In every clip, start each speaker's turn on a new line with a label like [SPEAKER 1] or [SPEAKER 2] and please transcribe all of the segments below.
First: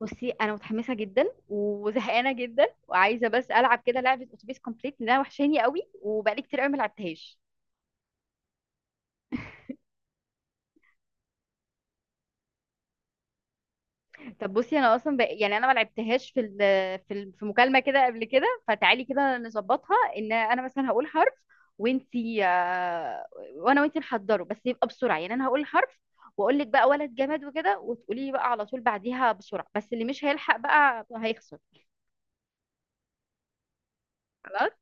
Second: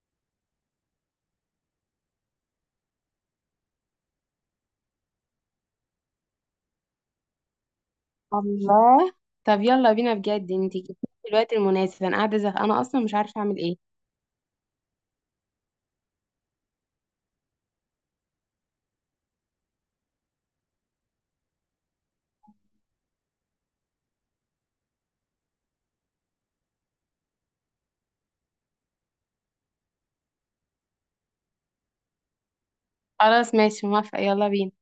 [SPEAKER 1] بصي انا متحمسه جدا وزهقانه جدا وعايزه بس العب كده لعبه اتوبيس كومبليت لانها وحشاني قوي وبقالي كتير قوي ما لعبتهاش.
[SPEAKER 2] الله. طب يلا بينا، بجد انت جبتيلي في الوقت المناسب، انا قاعده زهقانه اصلا مش عارفه اعمل ايه.
[SPEAKER 1] طب بصي، انا اصلا يعني انا ما لعبتهاش في مكالمه كده قبل كده، فتعالي كده نظبطها ان انا مثلا هقول حرف وانتي وانا وانتي نحضره، بس يبقى بسرعه. يعني انا هقول حرف واقول لك بقى ولد جماد وكده، وتقولي لي بقى على طول بعديها بسرعه، بس اللي مش هيلحق بقى هيخسر.
[SPEAKER 2] خلاص ماشي، موافقه، يلا
[SPEAKER 1] خلاص
[SPEAKER 2] بينا.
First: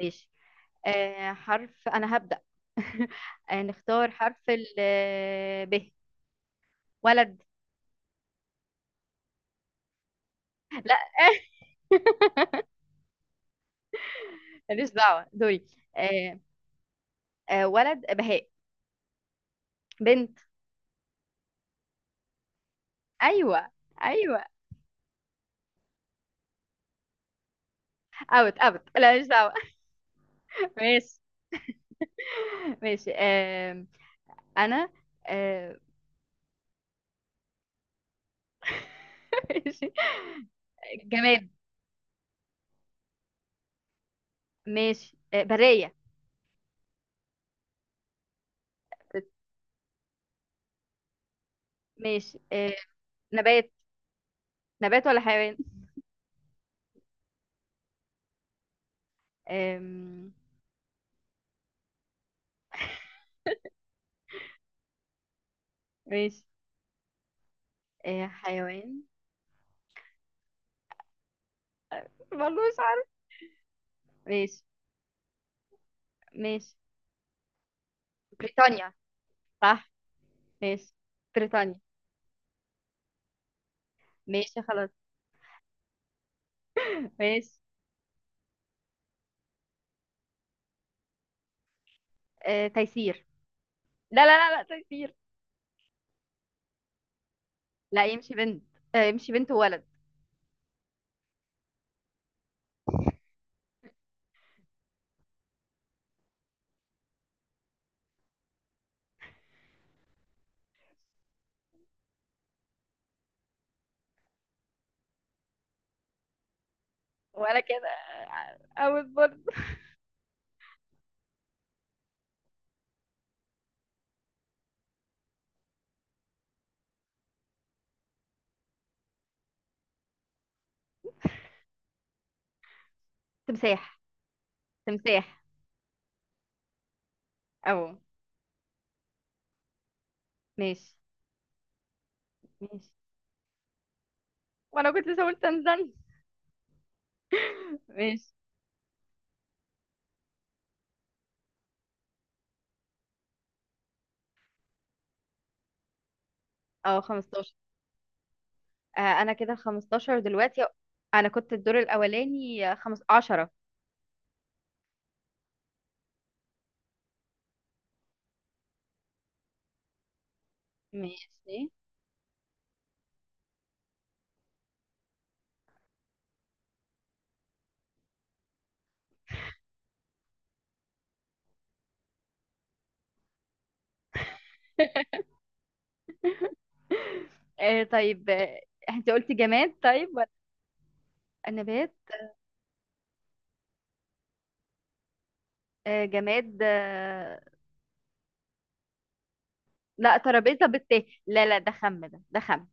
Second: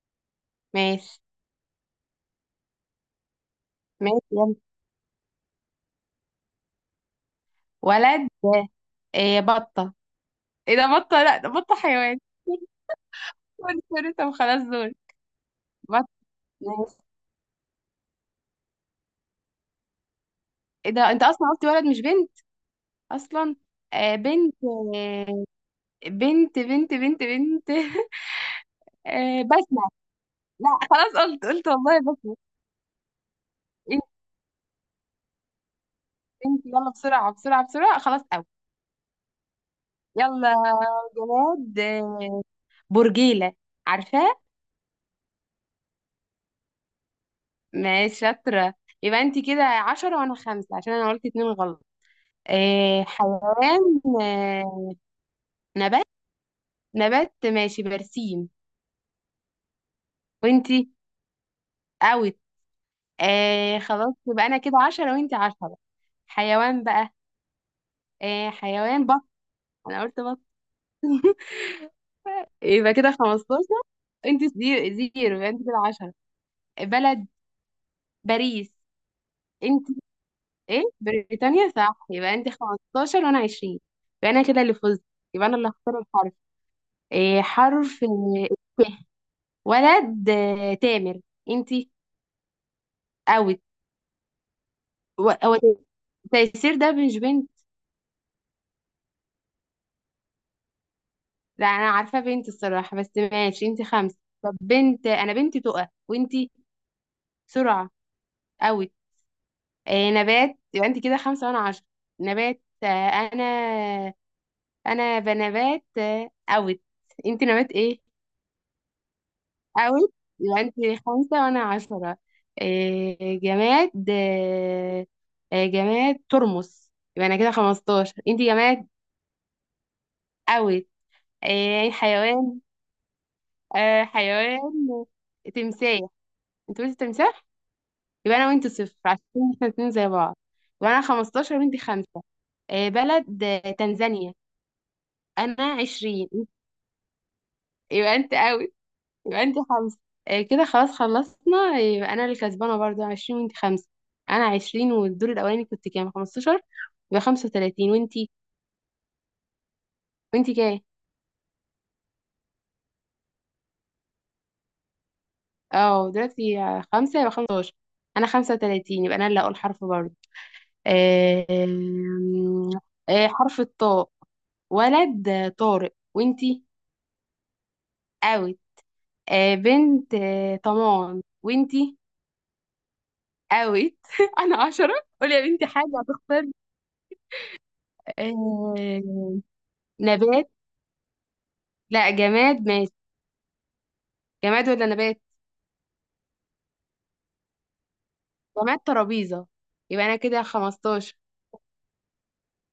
[SPEAKER 1] ماشي.
[SPEAKER 2] ماشي.
[SPEAKER 1] آه، حرف. أنا هبدأ. آه، نختار
[SPEAKER 2] ماشي
[SPEAKER 1] حرف
[SPEAKER 2] يلا.
[SPEAKER 1] ال آه، ب. ولد.
[SPEAKER 2] ولد. إيه؟ بطه. ايه ده؟ بطه، لا ده بطه حيوان. سوري سوري، طب خلاص
[SPEAKER 1] ماليش
[SPEAKER 2] دول.
[SPEAKER 1] دعوة دوري.
[SPEAKER 2] بطه.
[SPEAKER 1] آه.
[SPEAKER 2] ماشي.
[SPEAKER 1] آه، ولد بهاء. بنت.
[SPEAKER 2] ايه ده؟ انت اصلا قلت ولد مش بنت اصلا.
[SPEAKER 1] أيوة.
[SPEAKER 2] آه
[SPEAKER 1] أيوة.
[SPEAKER 2] بنت، آه. بنت بنت بنت بنت.
[SPEAKER 1] أوت أوت، لا، ماليش
[SPEAKER 2] آه
[SPEAKER 1] دعوة.
[SPEAKER 2] بسمه. لا خلاص،
[SPEAKER 1] ماشي.
[SPEAKER 2] قلت والله بسمه.
[SPEAKER 1] ماشي. آه.
[SPEAKER 2] انت
[SPEAKER 1] أنا. آه.
[SPEAKER 2] انت يلا، بسرعه بسرعه بسرعه، خلاص.
[SPEAKER 1] ماشي.
[SPEAKER 2] يلا يا
[SPEAKER 1] جماد.
[SPEAKER 2] جماد، برجيلة، عارفاه؟
[SPEAKER 1] ماشي، آه، برية.
[SPEAKER 2] ماشي شاطرة. يبقى انت كده عشرة وانا خمسة عشان انا قلت اتنين غلط.
[SPEAKER 1] ماشي، آه،
[SPEAKER 2] آه
[SPEAKER 1] نبات.
[SPEAKER 2] حيوان،
[SPEAKER 1] نبات ولا حيوان؟
[SPEAKER 2] نبات. نبات ماشي، برسيم.
[SPEAKER 1] آم.
[SPEAKER 2] وانتي؟ اوت. آه خلاص، يبقى انا كده عشرة وانتي عشرة.
[SPEAKER 1] ماشي.
[SPEAKER 2] حيوان بقى.
[SPEAKER 1] آه،
[SPEAKER 2] آه
[SPEAKER 1] حيوان.
[SPEAKER 2] حيوان، بط. انا قلت بط،
[SPEAKER 1] والله مش
[SPEAKER 2] يبقى
[SPEAKER 1] عارف.
[SPEAKER 2] كده خمستاشر، انتي
[SPEAKER 1] ماشي.
[SPEAKER 2] زيرو زيرو يبقى انتي كده عشرة.
[SPEAKER 1] ماشي.
[SPEAKER 2] بلد، باريس.
[SPEAKER 1] بريطانيا
[SPEAKER 2] انت؟
[SPEAKER 1] صح.
[SPEAKER 2] ايه
[SPEAKER 1] ماشي.
[SPEAKER 2] بريطانيا،
[SPEAKER 1] بريطانيا.
[SPEAKER 2] صح، يبقى انت 15 وانا 20. يبقى انا كده
[SPEAKER 1] ماشي
[SPEAKER 2] اللي
[SPEAKER 1] خلاص.
[SPEAKER 2] فزت، يبقى انا اللي هختار الحرف. إيه
[SPEAKER 1] ماشي.
[SPEAKER 2] حرف؟ ت. ولد، تامر. انت؟
[SPEAKER 1] آه، تيسير.
[SPEAKER 2] اوت.
[SPEAKER 1] لا لا لا لا، تيسير.
[SPEAKER 2] هو تيسير ده مش بنت.
[SPEAKER 1] لا، يمشي بنت. آه، يمشي بنت وولد.
[SPEAKER 2] لا انا عارفه بنت الصراحه، بس ماشي، انت خمسه. طب بنت، انا بنتي تقى، وانت؟ سرعه. اوت. إيه، نبات، يبقى انت كده خمسه وانا عشرة. نبات، انا. انا بنبات، اوت. انت
[SPEAKER 1] ولا
[SPEAKER 2] نبات
[SPEAKER 1] كده.
[SPEAKER 2] ايه؟
[SPEAKER 1] او برضه.
[SPEAKER 2] اوت. يبقى انت خمسة وانا عشرة. إيه جماد؟ إيه؟ إيه جماد، ترمس. يبقى انا كده خمستاشر. انت جماد؟ اوت. إيه حيوان؟
[SPEAKER 1] تمساح.
[SPEAKER 2] آه حيوان،
[SPEAKER 1] تمساح.
[SPEAKER 2] تمساح. انت قلت تمساح،
[SPEAKER 1] او.
[SPEAKER 2] يبقى انا وانت صفر عشان احنا اتنين زي بعض. يبقى
[SPEAKER 1] ماشي.
[SPEAKER 2] انا خمستاشر وانت خمسة. إيه
[SPEAKER 1] ماشي.
[SPEAKER 2] بلد؟ تنزانيا.
[SPEAKER 1] وانا كنت لسه قلت
[SPEAKER 2] انا
[SPEAKER 1] تنزانيا.
[SPEAKER 2] عشرين. يبقى
[SPEAKER 1] ماشي.
[SPEAKER 2] انت اوت، يبقى انت خمسة. كده خلاص خلصنا، يبقى انا اللي كسبانة برضو عشرين وانت خمسة. انا عشرين، والدور الاولاني كنت كام؟ خمستاشر،
[SPEAKER 1] اه،
[SPEAKER 2] يبقى خمسة
[SPEAKER 1] 15.
[SPEAKER 2] وتلاتين. وانتي؟
[SPEAKER 1] آه، انا كده 15
[SPEAKER 2] وانتي
[SPEAKER 1] دلوقتي.
[SPEAKER 2] كام؟
[SPEAKER 1] انا كنت الدور الاولاني آه، خمس 10.
[SPEAKER 2] اه دلوقتي خمسة، يبقى خمستاشر. انا خمسة وتلاتين، يبقى انا اللي اقول حرف برضو. آه،
[SPEAKER 1] ماشي.
[SPEAKER 2] آم، آه، حرف الطاء. ولد، طارق. وانتي؟ اوت. بنت، طمان. وانتي؟ اوت. انا عشرة. قولي يا بنتي حاجة هتختار.
[SPEAKER 1] آه، طيب، آه، انت قلتي
[SPEAKER 2] آه،
[SPEAKER 1] جماد طيب ولا
[SPEAKER 2] نبات؟
[SPEAKER 1] نبات؟
[SPEAKER 2] لا جماد ماشي. جماد ولا نبات؟
[SPEAKER 1] آه، جماد، آه.
[SPEAKER 2] جماد، ترابيزة، يبقى انا
[SPEAKER 1] لا،
[SPEAKER 2] كده
[SPEAKER 1] ترابيزة بالت.
[SPEAKER 2] 15.
[SPEAKER 1] لا لا، ده خم.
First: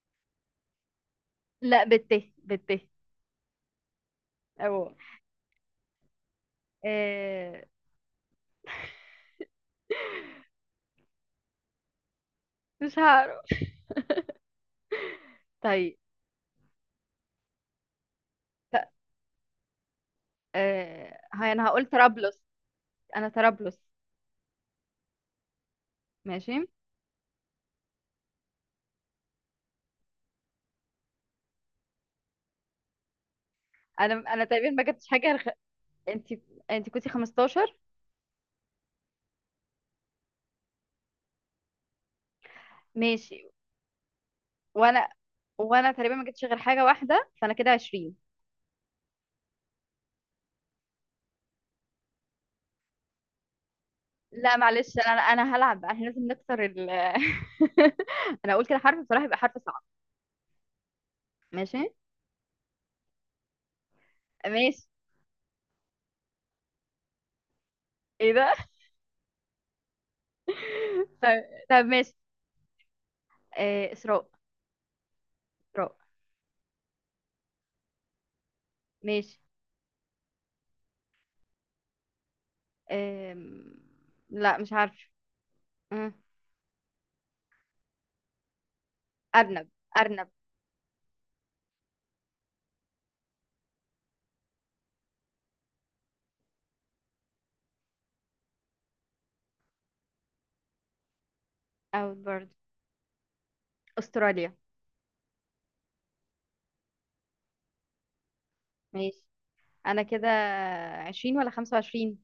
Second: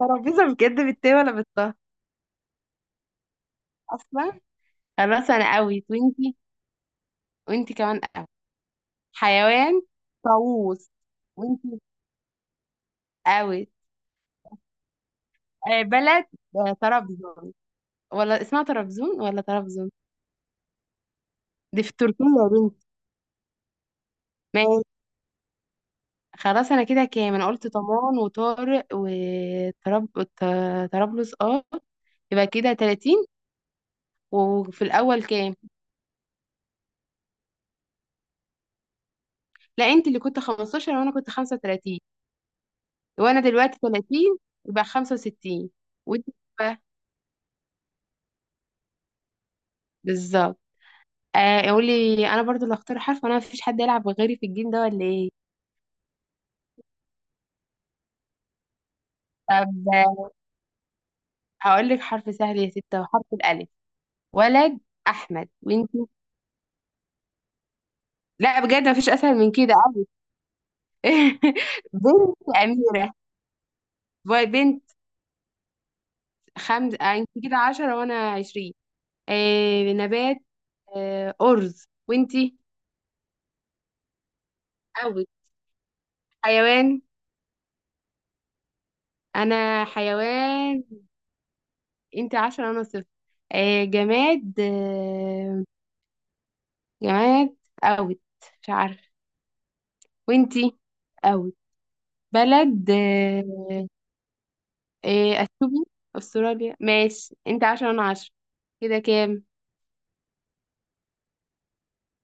[SPEAKER 2] ترابيزة بجد بالتاء ولا بالطه
[SPEAKER 1] لا، بالت بالت.
[SPEAKER 2] اصلا؟
[SPEAKER 1] أو.
[SPEAKER 2] خلاص انا قوي، وانتي؟
[SPEAKER 1] آه.
[SPEAKER 2] وانتي كمان قوي. حيوان، طاووس. وانتي؟
[SPEAKER 1] مش هعرف.
[SPEAKER 2] قوي. آه
[SPEAKER 1] طيب.
[SPEAKER 2] بلد، آه طرابزون. ولا اسمها
[SPEAKER 1] ت...
[SPEAKER 2] طرابزون ولا طرابزون؟
[SPEAKER 1] هاي، أنا
[SPEAKER 2] دي
[SPEAKER 1] هقول
[SPEAKER 2] في تركيا
[SPEAKER 1] طرابلس.
[SPEAKER 2] يا بنتي.
[SPEAKER 1] أنا طرابلس.
[SPEAKER 2] ماشي
[SPEAKER 1] ماشي.
[SPEAKER 2] خلاص. انا كده كام؟ انا قلت طمان وطارق وطراب وط- طرابلس، اه، يبقى كده 30.
[SPEAKER 1] أنا تقريبا ما
[SPEAKER 2] وفي
[SPEAKER 1] جبتش
[SPEAKER 2] الاول
[SPEAKER 1] حاجة
[SPEAKER 2] كام؟
[SPEAKER 1] أنت. أنت كنتي 15.
[SPEAKER 2] لا انت اللي كنت 15، وانا كنت 35، وانا
[SPEAKER 1] ماشي.
[SPEAKER 2] دلوقتي 30، يبقى
[SPEAKER 1] وأنا
[SPEAKER 2] 65.
[SPEAKER 1] وأنا تقريبا ما
[SPEAKER 2] وانت
[SPEAKER 1] جبتش غير
[SPEAKER 2] بقى؟
[SPEAKER 1] حاجة واحدة، فأنا كده 20.
[SPEAKER 2] بالظبط. آه قولي، انا برضو اللي اختار حرف، وانا مفيش حد يلعب غيري في
[SPEAKER 1] لا
[SPEAKER 2] الجيم ده
[SPEAKER 1] معلش،
[SPEAKER 2] ولا
[SPEAKER 1] أنا
[SPEAKER 2] ايه؟
[SPEAKER 1] أنا هلعب بقى، احنا لازم نكسر ال أنا أقول كده حرف بصراحة، يبقى حرف
[SPEAKER 2] طب
[SPEAKER 1] صعب. ماشي.
[SPEAKER 2] هقول لك حرف سهل يا ستة، وحرف الالف. ولد،
[SPEAKER 1] ماشي.
[SPEAKER 2] احمد. وانت؟
[SPEAKER 1] إيه ده؟
[SPEAKER 2] لا بجد مفيش اسهل من كده أوي.
[SPEAKER 1] طيب. طب ماشي.
[SPEAKER 2] بنت، اميرة.
[SPEAKER 1] آه، إسراء.
[SPEAKER 2] بنت،
[SPEAKER 1] إسراء.
[SPEAKER 2] خمسة. انت كده 10 وانا 20.
[SPEAKER 1] ماشي.
[SPEAKER 2] آه نبات، آه ارز. وانت؟
[SPEAKER 1] آم. لا، مش عارفة.
[SPEAKER 2] قوي.
[SPEAKER 1] مم.
[SPEAKER 2] حيوان.
[SPEAKER 1] أرنب.
[SPEAKER 2] انا
[SPEAKER 1] أرنب.
[SPEAKER 2] حيوان. انت عشرة انا صفر. آه جماد، آه جماد، اوت، مش عارفه. وانتي؟ اوت.
[SPEAKER 1] أوت برضه.
[SPEAKER 2] بلد، آه،
[SPEAKER 1] أستراليا.
[SPEAKER 2] آه اثيوبيا. استراليا، ماشي، انت عشرة انا عشرة. كده
[SPEAKER 1] ماشي.
[SPEAKER 2] كام؟
[SPEAKER 1] أنا كده عشرين ولا خمسة وعشرين؟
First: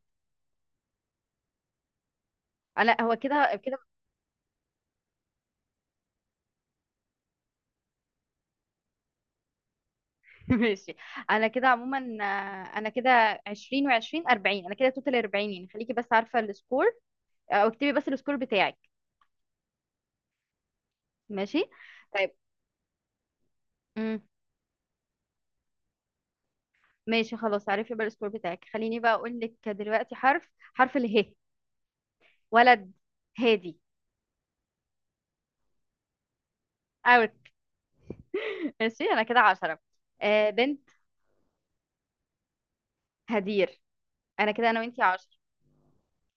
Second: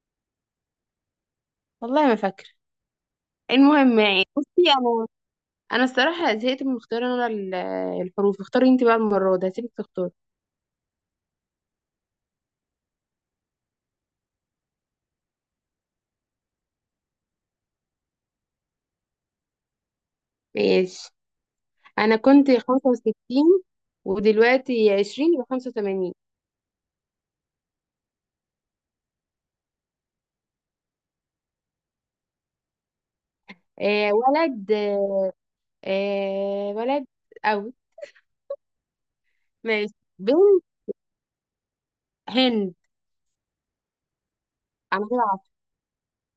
[SPEAKER 2] والله ما فاكره.
[SPEAKER 1] آه، لا، هو كده كده.
[SPEAKER 2] المهم يعني، بصي انا، انا الصراحه زهقت من اختيار انا الحروف. اختاري انت بقى، المره دي هسيبك تختاري.
[SPEAKER 1] ماشي. أنا كده عموما آه، أنا كده عشرين وعشرين أربعين، أنا كده توتال أربعين، يعني خليكي بس عارفة السكور. أو اكتبي بس السكور بتاعك.
[SPEAKER 2] ماشي،
[SPEAKER 1] ماشي.
[SPEAKER 2] انا
[SPEAKER 1] طيب.
[SPEAKER 2] كنت 65،
[SPEAKER 1] مم.
[SPEAKER 2] ودلوقتي 20، يبقى 85.
[SPEAKER 1] ماشي خلاص، عارفة بقى السكور بتاعك. خليني بقى أقول لك دلوقتي حرف. حرف اله. ولد. هادي.
[SPEAKER 2] آه ولد، آه ولد،
[SPEAKER 1] اوت.
[SPEAKER 2] أوي.
[SPEAKER 1] ماشي، انا كده عشرة.
[SPEAKER 2] ماشي.
[SPEAKER 1] آه،
[SPEAKER 2] بنت،
[SPEAKER 1] بنت
[SPEAKER 2] هند.
[SPEAKER 1] هدير. انا كده انا
[SPEAKER 2] أنا
[SPEAKER 1] وانتي
[SPEAKER 2] كده
[SPEAKER 1] عشرة.
[SPEAKER 2] عشرة.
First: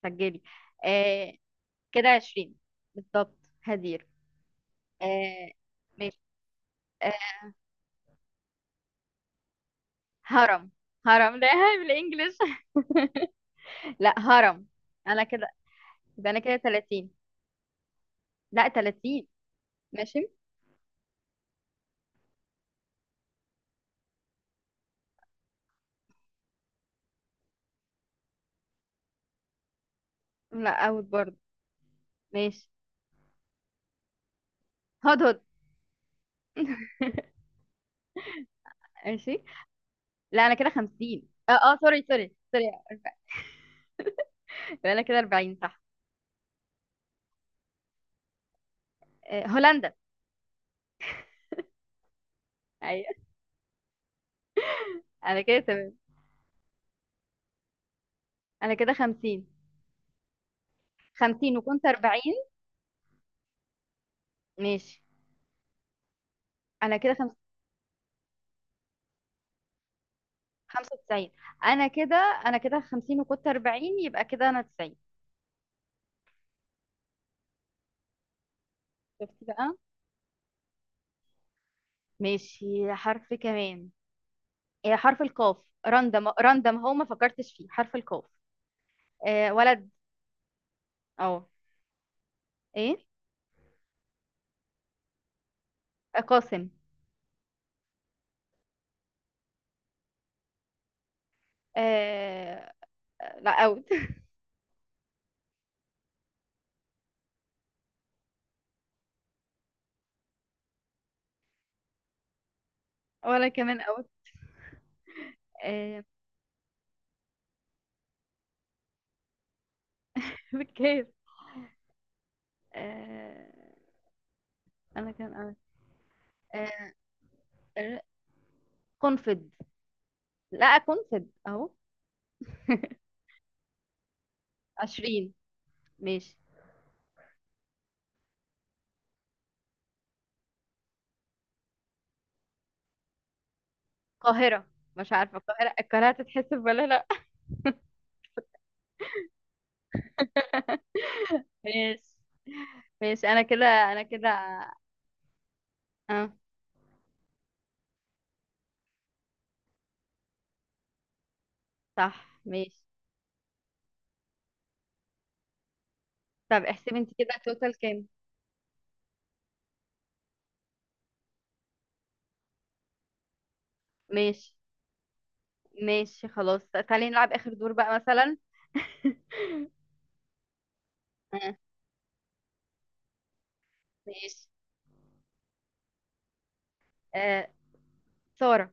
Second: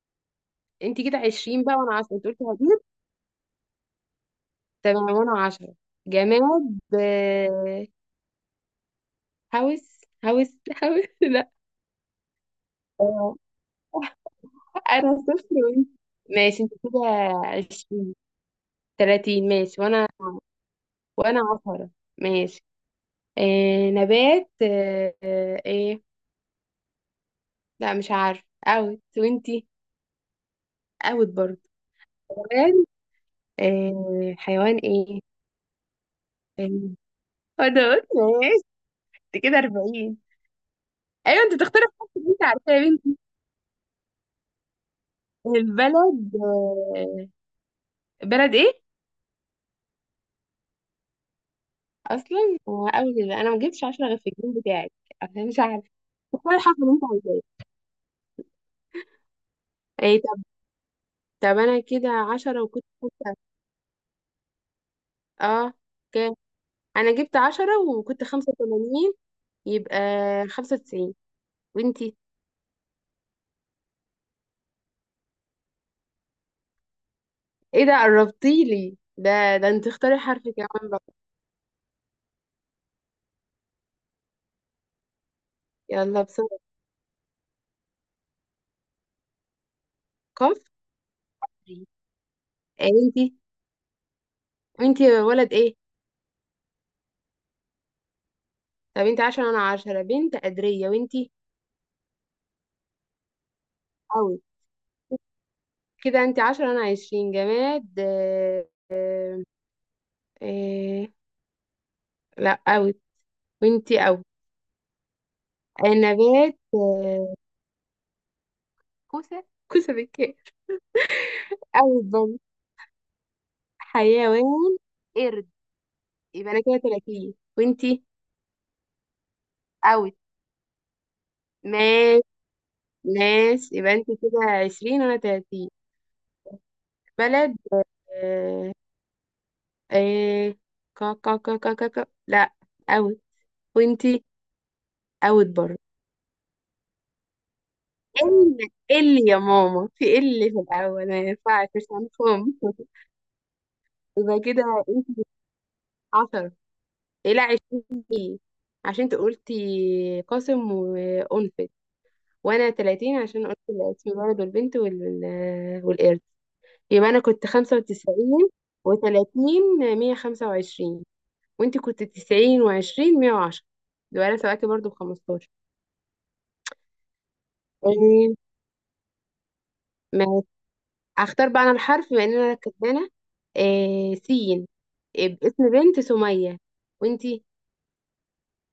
[SPEAKER 1] سجلي.
[SPEAKER 2] أنت كده
[SPEAKER 1] آه،
[SPEAKER 2] عشرين بقى وأنا
[SPEAKER 1] كده
[SPEAKER 2] عشرة، أنت قلتي
[SPEAKER 1] عشرين.
[SPEAKER 2] هجيب.
[SPEAKER 1] بالضبط هدير.
[SPEAKER 2] تمام، وأنا
[SPEAKER 1] آه.
[SPEAKER 2] عشرة.
[SPEAKER 1] ماشي.
[SPEAKER 2] جماد،
[SPEAKER 1] آه.
[SPEAKER 2] آه، هوس، هوس،
[SPEAKER 1] هرم.
[SPEAKER 2] هوس.
[SPEAKER 1] هرم،
[SPEAKER 2] لا.
[SPEAKER 1] لا. بالانجلش.
[SPEAKER 2] آه،
[SPEAKER 1] لا، هرم.
[SPEAKER 2] أنا
[SPEAKER 1] انا كده،
[SPEAKER 2] صفر. وأنت؟
[SPEAKER 1] يبقى انا كده
[SPEAKER 2] ماشي أنت كده
[SPEAKER 1] 30.
[SPEAKER 2] عشرين،
[SPEAKER 1] لا، 30.
[SPEAKER 2] تلاتين ماشي. وأنا،
[SPEAKER 1] ماشي.
[SPEAKER 2] وأنا عشرة. ماشي. آه نبات، إيه؟ لا مش عارف، أوت. وأنتي؟
[SPEAKER 1] لا، اوت
[SPEAKER 2] أوت
[SPEAKER 1] برضه.
[SPEAKER 2] برضه.
[SPEAKER 1] ماشي.
[SPEAKER 2] حيوان. آه حيوان إيه؟
[SPEAKER 1] هدهد.
[SPEAKER 2] آه، انا قلت ماشي.
[SPEAKER 1] ماشي.
[SPEAKER 2] انت كده 40.
[SPEAKER 1] لا، انا كده 50.
[SPEAKER 2] ايوه
[SPEAKER 1] اه
[SPEAKER 2] انت
[SPEAKER 1] اه،
[SPEAKER 2] تختار
[SPEAKER 1] سوري
[SPEAKER 2] الحاجات اللي
[SPEAKER 1] سوري
[SPEAKER 2] انت
[SPEAKER 1] سوري.
[SPEAKER 2] عارفاها يا بنتي.
[SPEAKER 1] يبقى انا كده 40 صح.
[SPEAKER 2] البلد، بلد ايه؟
[SPEAKER 1] آه، هولندا.
[SPEAKER 2] اصلا هو اول
[SPEAKER 1] ايوه.
[SPEAKER 2] كده انا ما جبتش 10 غير في الجيم بتاعك.
[SPEAKER 1] انا
[SPEAKER 2] انا
[SPEAKER 1] كده
[SPEAKER 2] مش عارفه
[SPEAKER 1] تمام.
[SPEAKER 2] تختار الحرف اللي انت عايزاه.
[SPEAKER 1] انا كده 50.
[SPEAKER 2] ايه طب؟ طب
[SPEAKER 1] 50
[SPEAKER 2] انا
[SPEAKER 1] وكنت
[SPEAKER 2] كده
[SPEAKER 1] 40.
[SPEAKER 2] 10 وكنت خمسة،
[SPEAKER 1] ماشي.
[SPEAKER 2] اه. كام؟
[SPEAKER 1] انا
[SPEAKER 2] انا
[SPEAKER 1] كده
[SPEAKER 2] جبت 10، وكنت 85، يبقى 95.
[SPEAKER 1] 95. انا كده،
[SPEAKER 2] وانتي؟
[SPEAKER 1] انا كده 50 وكنت 40، يبقى كده انا 90.
[SPEAKER 2] ايه ده قربتيلي
[SPEAKER 1] شفتي
[SPEAKER 2] ده؟ ده
[SPEAKER 1] بقى.
[SPEAKER 2] انت اختاري حرف كمان بقى.
[SPEAKER 1] ماشي، حرف كمان. إيه، حرف القاف.
[SPEAKER 2] يلا
[SPEAKER 1] راندم
[SPEAKER 2] بسرعه.
[SPEAKER 1] راندم، هو ما فكرتش فيه حرف القاف. آه، ولد.
[SPEAKER 2] كفري.
[SPEAKER 1] اه.
[SPEAKER 2] ايه؟
[SPEAKER 1] ايه.
[SPEAKER 2] انتي، انتي ولد ايه؟
[SPEAKER 1] آه، قاسم.
[SPEAKER 2] طب انت عشرة انا عشرة. بنت قدرية. وانتي؟
[SPEAKER 1] آه. لا، اوت.
[SPEAKER 2] قوي. كده انتي عشرة انا عشرين. جماد، آه، آه، لا قوي.
[SPEAKER 1] ولا كمان
[SPEAKER 2] وانتي؟
[SPEAKER 1] اوت.
[SPEAKER 2] قوي.
[SPEAKER 1] آه.
[SPEAKER 2] نبات، كوسة. كوسة بالكاف؟
[SPEAKER 1] بالكيف.
[SPEAKER 2] قوي برضه.
[SPEAKER 1] آه.
[SPEAKER 2] حيوان،
[SPEAKER 1] انا كان
[SPEAKER 2] قرد،
[SPEAKER 1] اوت.
[SPEAKER 2] يبقى انا كده
[SPEAKER 1] آه.
[SPEAKER 2] تلاتين.
[SPEAKER 1] ر-
[SPEAKER 2] وانتي؟
[SPEAKER 1] قنفد.
[SPEAKER 2] قوي.
[SPEAKER 1] لا، قنفد اهو.
[SPEAKER 2] ناس، ناس، يبقى انتي كده عشرين وانا
[SPEAKER 1] 20.
[SPEAKER 2] تلاتين.
[SPEAKER 1] ماشي.
[SPEAKER 2] بلد، آه، آه، كا كا كا كا كا كا، لا قوي. وانتي؟
[SPEAKER 1] القاهرة. مش عارفة
[SPEAKER 2] قوي
[SPEAKER 1] القاهرة
[SPEAKER 2] برضه.
[SPEAKER 1] القاهرة هتتحسب ولا لا.
[SPEAKER 2] ال، ال يا ماما في ال، في الأول ما ينفعش، مش
[SPEAKER 1] ماشي.
[SPEAKER 2] هنفهم.
[SPEAKER 1] ماشي. انا كده، انا كده،
[SPEAKER 2] يبقى كده انت
[SPEAKER 1] اه،
[SPEAKER 2] عشرة. إيه؟ لا عشرين ليه؟ عشان انت قلتي قاسم وأنفت.
[SPEAKER 1] صح،
[SPEAKER 2] وأنا
[SPEAKER 1] ماشي.
[SPEAKER 2] تلاتين عشان قلت الاسم الولد والبنت وال... والقرد.
[SPEAKER 1] طب احسبي انت
[SPEAKER 2] يبقى أنا
[SPEAKER 1] كده
[SPEAKER 2] كنت
[SPEAKER 1] توتال
[SPEAKER 2] خمسة
[SPEAKER 1] كام.
[SPEAKER 2] وتسعين وتلاتين، مية خمسة وعشرين. وانت كنت تسعين وعشرين، مية وعشرة. يبقى أنا
[SPEAKER 1] ماشي.
[SPEAKER 2] سبقتي برضه بخمستاشر.
[SPEAKER 1] ماشي خلاص، تعالي نلعب اخر دور بقى مثلا.
[SPEAKER 2] تمام، اختار
[SPEAKER 1] آه.
[SPEAKER 2] بقى انا الحرف بما ان انا كسبانه. آه
[SPEAKER 1] ماشي.
[SPEAKER 2] سين. آه باسم. بنت، سميه. وانتي؟
[SPEAKER 1] آه، سارة.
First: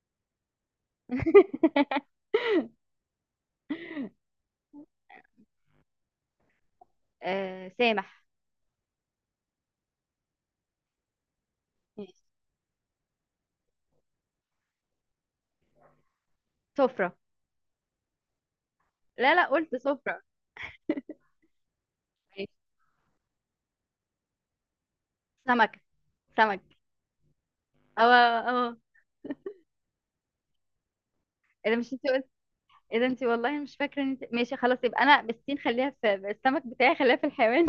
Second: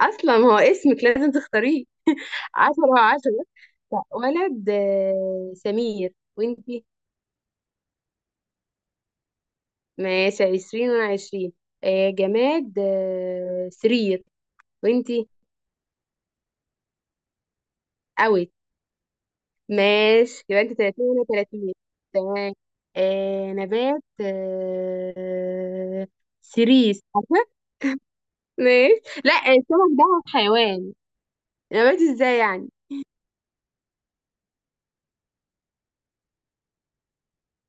[SPEAKER 2] اصلا هو اسمك لازم تختاريه. عشرة وعشرة. لا، ولد، آه سمير. وانتي؟
[SPEAKER 1] آه، سامح.
[SPEAKER 2] ماشي، عشرين وانا عشرين. آه
[SPEAKER 1] ماشي.
[SPEAKER 2] جماد، آه سرير. وانتي؟
[SPEAKER 1] سفرة.
[SPEAKER 2] اوت.
[SPEAKER 1] لا لا، قلت سفرة.
[SPEAKER 2] ماشي، يبقى انت تلاتين وانا تلاتين،
[SPEAKER 1] ماشي.
[SPEAKER 2] تمام. آه نبات،
[SPEAKER 1] سمكة.
[SPEAKER 2] آه
[SPEAKER 1] سمك.
[SPEAKER 2] سيريس، عارفة؟
[SPEAKER 1] اه اه.
[SPEAKER 2] ماشي. لا السمك ده حيوان.
[SPEAKER 1] اللي
[SPEAKER 2] انا
[SPEAKER 1] مش
[SPEAKER 2] بقيت
[SPEAKER 1] انت.
[SPEAKER 2] ازاي يعني؟
[SPEAKER 1] ايه ده انتي، والله مش فاكره ان ماشي خلاص، يبقى انا بالسين خليها في السمك بتاعي، خليها في الحيوان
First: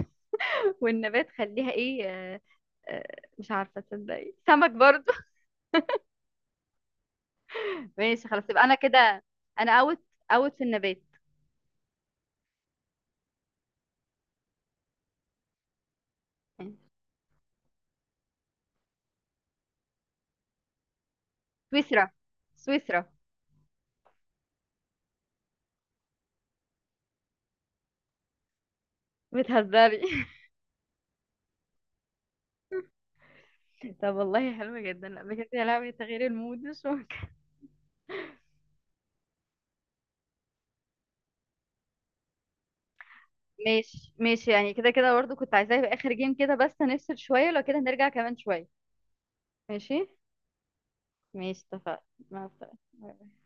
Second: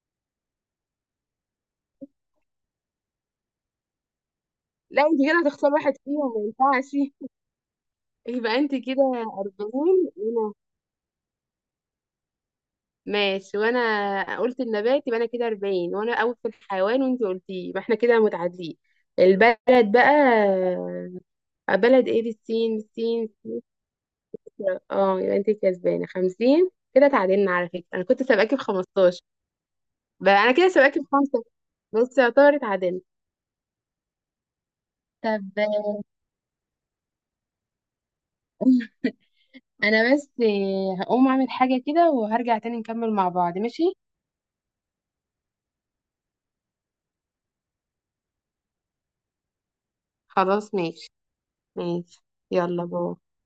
[SPEAKER 1] والنبات خليها ايه، آه، آه، مش عارفه تصدقي سمك
[SPEAKER 2] لا
[SPEAKER 1] برضو.
[SPEAKER 2] انت كده هتختار واحد فيهم، ما ينفعش.
[SPEAKER 1] ماشي خلاص،
[SPEAKER 2] يبقى
[SPEAKER 1] يبقى
[SPEAKER 2] انت
[SPEAKER 1] انا
[SPEAKER 2] كده
[SPEAKER 1] كده. انا اوت.
[SPEAKER 2] 40. وانا؟
[SPEAKER 1] اوت في النبات.
[SPEAKER 2] ماشي، وانا قلت النبات، يبقى انا كده 40، وانا اول في الحيوان وانت قلتيه، يبقى احنا كده متعادلين. البلد بقى،
[SPEAKER 1] سويسرا.
[SPEAKER 2] بلد ايه بالسين،
[SPEAKER 1] سويسرا.
[SPEAKER 2] السين. اه، يبقى انت كسبانه 50، كده تعادلنا. على فكره انا كنت سابقاكي ب 15،
[SPEAKER 1] بتهزري.
[SPEAKER 2] بقى انا كده سابقاكي بخمسه، بس يعتبر اتعادلنا.
[SPEAKER 1] طب والله حلوة جدا، لا
[SPEAKER 2] طب
[SPEAKER 1] بجد يا لهوي، تغيير المود مش ممكن.
[SPEAKER 2] انا بس هقوم اعمل حاجه كده وهرجع تاني نكمل مع بعض، ماشي؟
[SPEAKER 1] ماشي. ماشي، يعني كده كده برضو كنت عايزاه، يبقى اخر جيم كده بس، هنفصل شويه لو كده نرجع كمان شويه. ماشي.
[SPEAKER 2] خلاص ماشي.
[SPEAKER 1] ماشي اتفقنا.
[SPEAKER 2] ماشي،
[SPEAKER 1] مع
[SPEAKER 2] يلا باي.
[SPEAKER 1] السلامه.